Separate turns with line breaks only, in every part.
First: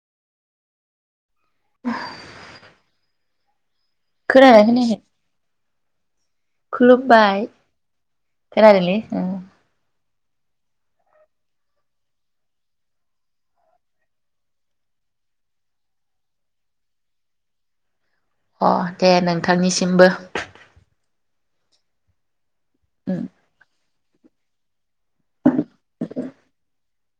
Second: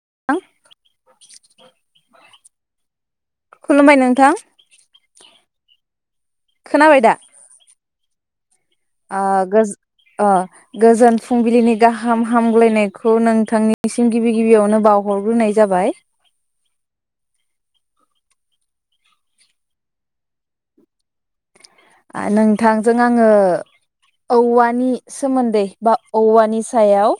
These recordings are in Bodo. [inaudible]
[unintelligible]
खुलुमबाय नोंथां?
खोनादों खोनायाखै खुलुमबाय। खोनादोंलै
औ गोज अ गोजोन फुंबिलिनि गाहाम हामग्लायनायखौ नोंथांनिसिम गिबि गिबियावनो बावहरग्रोनाय जाबाय।
अ दे नोंथांनिसिमबो।
[unintelligible] नों थांजों
उम
आङो औवानि सोमोन्दै बा औवानि सायाव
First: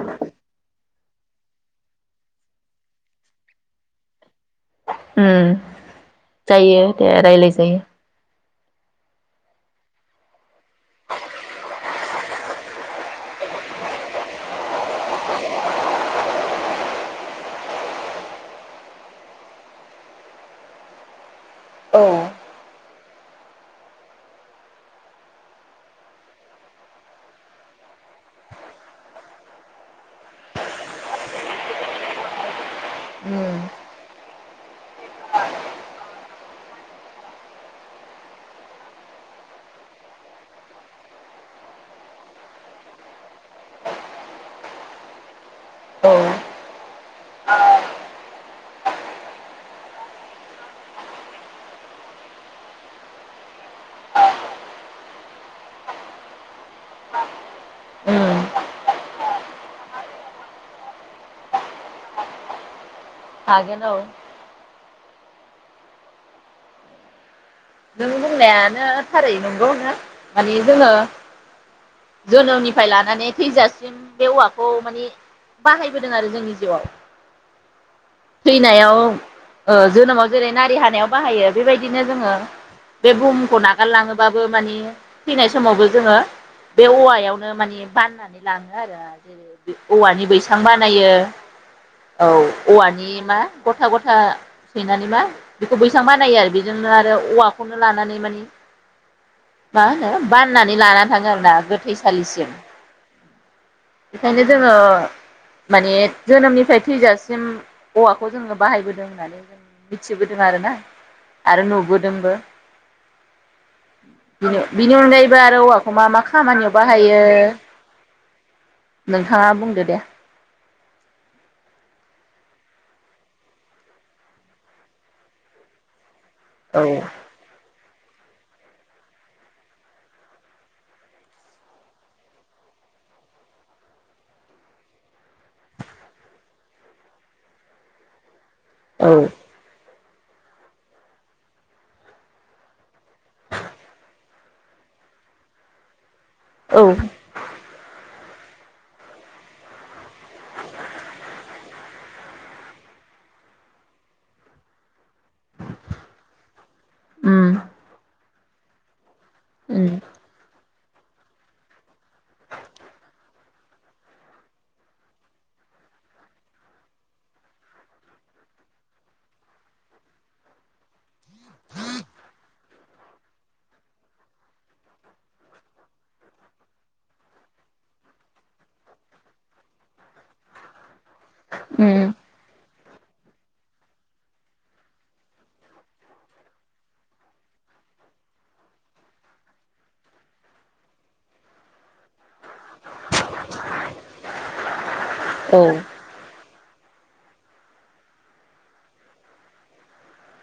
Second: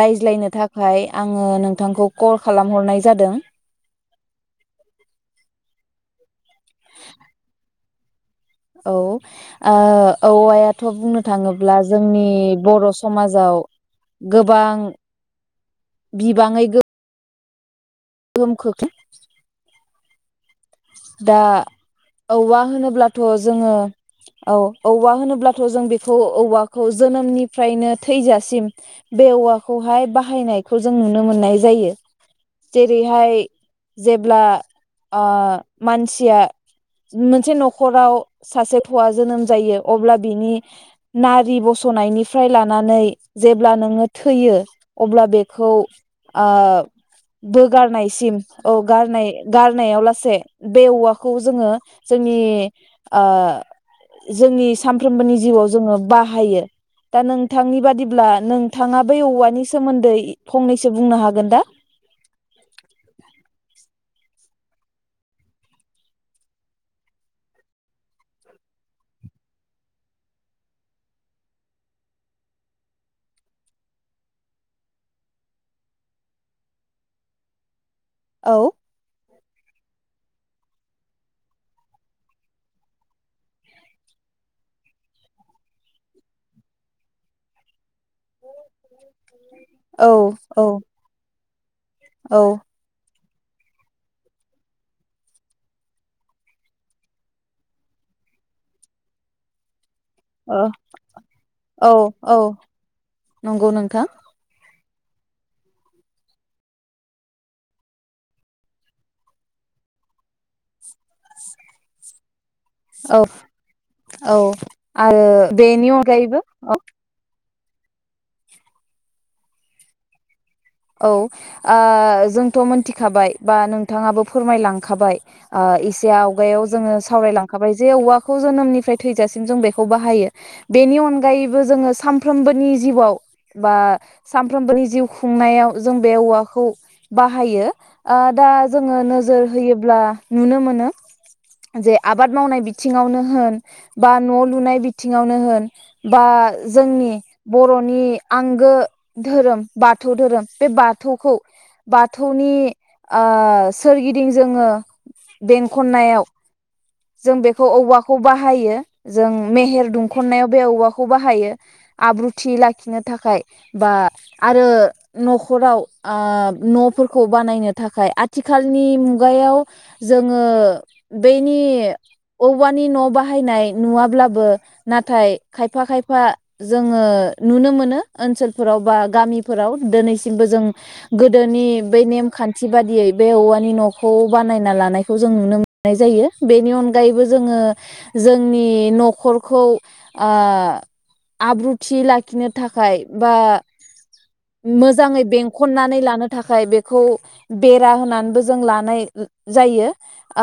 रायज्लायनो थाखाय आङो नोंथांखौ कल खालामहरनाय जादों।
उम जायो दे रायलाय जायो।
औ ओ औ ओ थ बुंनो थाङोब्ला जोंनि बर' समाजाव गोबां बिबाङै गोहोम खोख्लै [inaudible] दा
औ
औवा होनोब्ला, थ' जोङो औ औवा होनोब्लाथ' जों बेखौ औवाखौ जोनोमनिफ्रायनो थैजासिम बे औवाखौहाय बाहायनायखौ जों नुनो मोननाय जायो, जेरैहाय
उम
जेब्ला ओ मानसिया मोनसे न'खराव सासे थवा जोनोम जायो अब्ला बिनि नारि बसनायनिफ्राय लानानै जेब्ला नोङो थैयो अब्ला बेखौ
औ
ओ बोगारनायसिम औ गारनाय गारनायाव लासे बे औवाखौ जोङो जोंनि ओ जोंनि सामफ्रोमबोनि जिउआव जोङो बाहायो दा नोंथांनि बादिब्ला
उम
नोंथाङा बेै औवानि सोमोन्दै फंनैसो बुंनो हागोन दा? [inaudible]
हागोन औ नों बुंनायानो थारै नंगौनो माने जोङो जोनोमनिफ्राय लानानै थैजासिम बे औवाखौ माने बाहायबोदों आरो जोंनि जिउआव,
औ
थैनायाव ओ जोनोमाव जेरै नारि हानायाव बाहायो बेबायदिनो जोङो, बे बुहुमखौ नागारलाङोबाबो माने थैनाय समावबो जोङो बे औवायावनो माने, बाननानै लाङो आरो जेरै
औ
औवानि बैसां
औ
बानायो औ औवानि मा, गथा गथा सैनानै मा बेखौ बैसां बानायो आरो बेजोंनो आरो औवा, खौनो लानानै मानि मा होनो
औ
बाननानै लानानै थाङो आरोना
औ औ
गोथैसालिसिम
नंगौ नोंथां
बेखायनो जोङो, माने जोनोमनिफ्राय थैजासिम औवाखौ जोङो बाहायबोदों होननानै जों मिथिबोदों आरोना, आरो नुबोदोंबो,
औ औ
[inaudible] बिनि अनगायैबो आरो
बेनि
औवाखौ मा मा
अनगायैबो औ
खामानियाव बाहायो? [inaudible] नोंथाङा बुंदो दे
औ ओ जोंथ' मोनथिखाबाय बा नोंथाङाबो फोरमायलांखाबाय ओ एसेयाव खुगायाव
औ
जोङो सावरायलांखाबाय जे औवाखौ जोनोमनिफ्राय थैजासिम जों बेखौ बाहायो बेनि अनगायैबो जोङो सानफ्रोमबोनि जिउआव बा सानफ्रोमबोनि जिउ खुंनायाव, जों बे औवाखौ बाहायो ओ दा, जोङो
औ
नोजोर होयोब्ला नुनो मोनो जे आबाद मावनाय बिथिङावनो होन बा न' लुनाय बिथिङावनो होन, बा जोंनि बर'नि आंगो धोरोम बाथौ धोरोम बे बाथौखौ बाथौनि ओ सोरगिदिं जोङो बेंखननायाव जों
उम
बेखौ औवाखौ बाहायो जों
उम
मेहेर दुंखननायाव बे औवाखौ खौ बाहायो आब्रुथि लाखिनो थाखाय बा आरो, न'खराव ओ न'फोरखौ बानायनो थाखाय आथिखालनि मुगायाव जोङो बेनि औवानि न' बाहायनाय नुवाब्लाबो नाथाय खायफा खायफा जोङो नुनो मोनो ओनसोलफोराव बा गामिफोराव, दोनैसिमबो जों गोदोनि बै
उम
नेमखान्थि बादियै, बे औवानि न'खौ बानायना लानायखौ जों नुनो मोननाय जायो बेनि अनगायैबो जोङो जोंनि न'खरखौ आ आब्रुथि लाखिनो थाखाय बा मोज मोजाङै
औ
बेंखननानै लानो थाखाय बेखौ बेरा होनानैबो जों लानाय जायो ओ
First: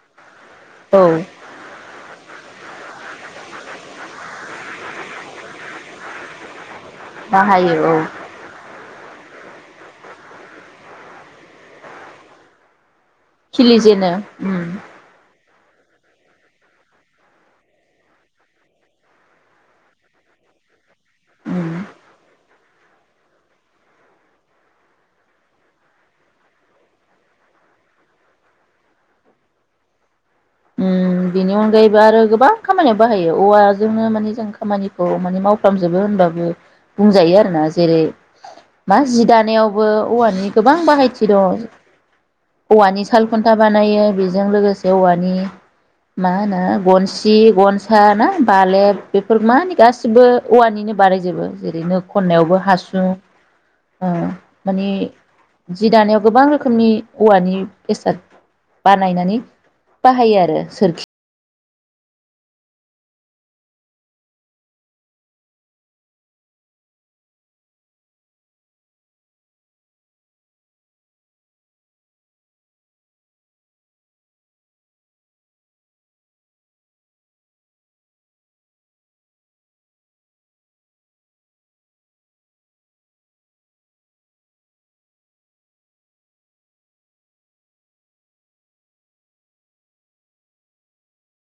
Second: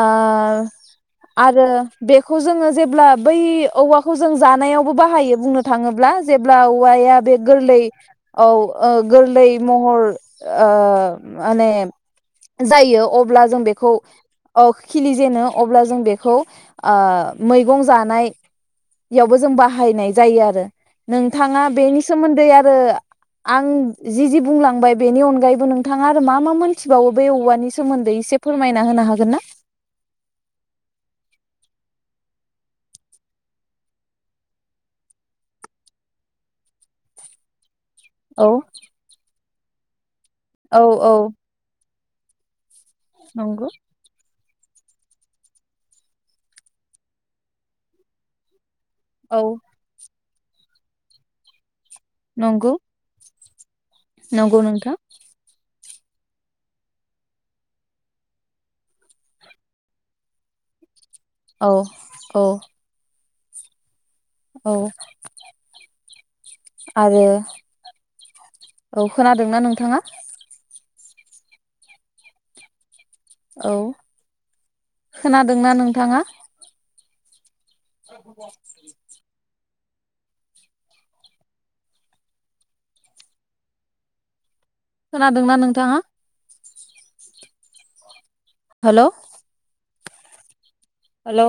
औ
आरो बेखौ जोङो जेब्ला बै औवाखौ जों जानायावबो बाहायो बुंनो थाङोब्ला जेब्ला औ वाया बे
बाहायो
गोरलै
औ
औ ओ गोरलै महर ओ माने जायो। अब्ला जों बेखौ
खिलिजेनो उम
अ खिलि जेनो अब्ला जों बेखौ ओ मैगं जानायावबो जों बाहायनाय जायो आरो नोंथाङा
उम
बेनि सोमोन्दै आरो आं जि जि बुंलांबाय बेनि अनगायैबो नोंथाङा आरो मा मा मोनथिबावो बे औवानि सोमोन्दै एसे फोरमायना होनो हागोन ना?
ओम बेनि अनगायैबो आरो गोबां खामानियाव बाहायो औवाजोंनो माने जों खामानिखौ माने मावफ्रामजोबो होनबाबो बुंजायो आरोना जेरै
औ
मा जि दानायाव बो औवानि गोबां
औ औ
बाहायथि दं। औवानि साल खुन्था
नंगौ
बानायो बेजों लोगो देवानि मा होनो गनसि, गनसा ना बालेब बेफोर माने गासिबो औवानिनो बारायजोबो जेरै नो खननायावबो
नंगौ
हासुं ओ
नंगौ
माने
नोंथां
जि दानायाव गोबां रोखोमनि औवानि बेसाद बानायनानै बाहायो आरो। यो सोरखि
औ औ औ आरो औ खोनादोंना नोंथाङा? औ खोनादोंना नोंथाङा? [unintelligible] खोनादोंना नोंथाङा? होलोव हेलोव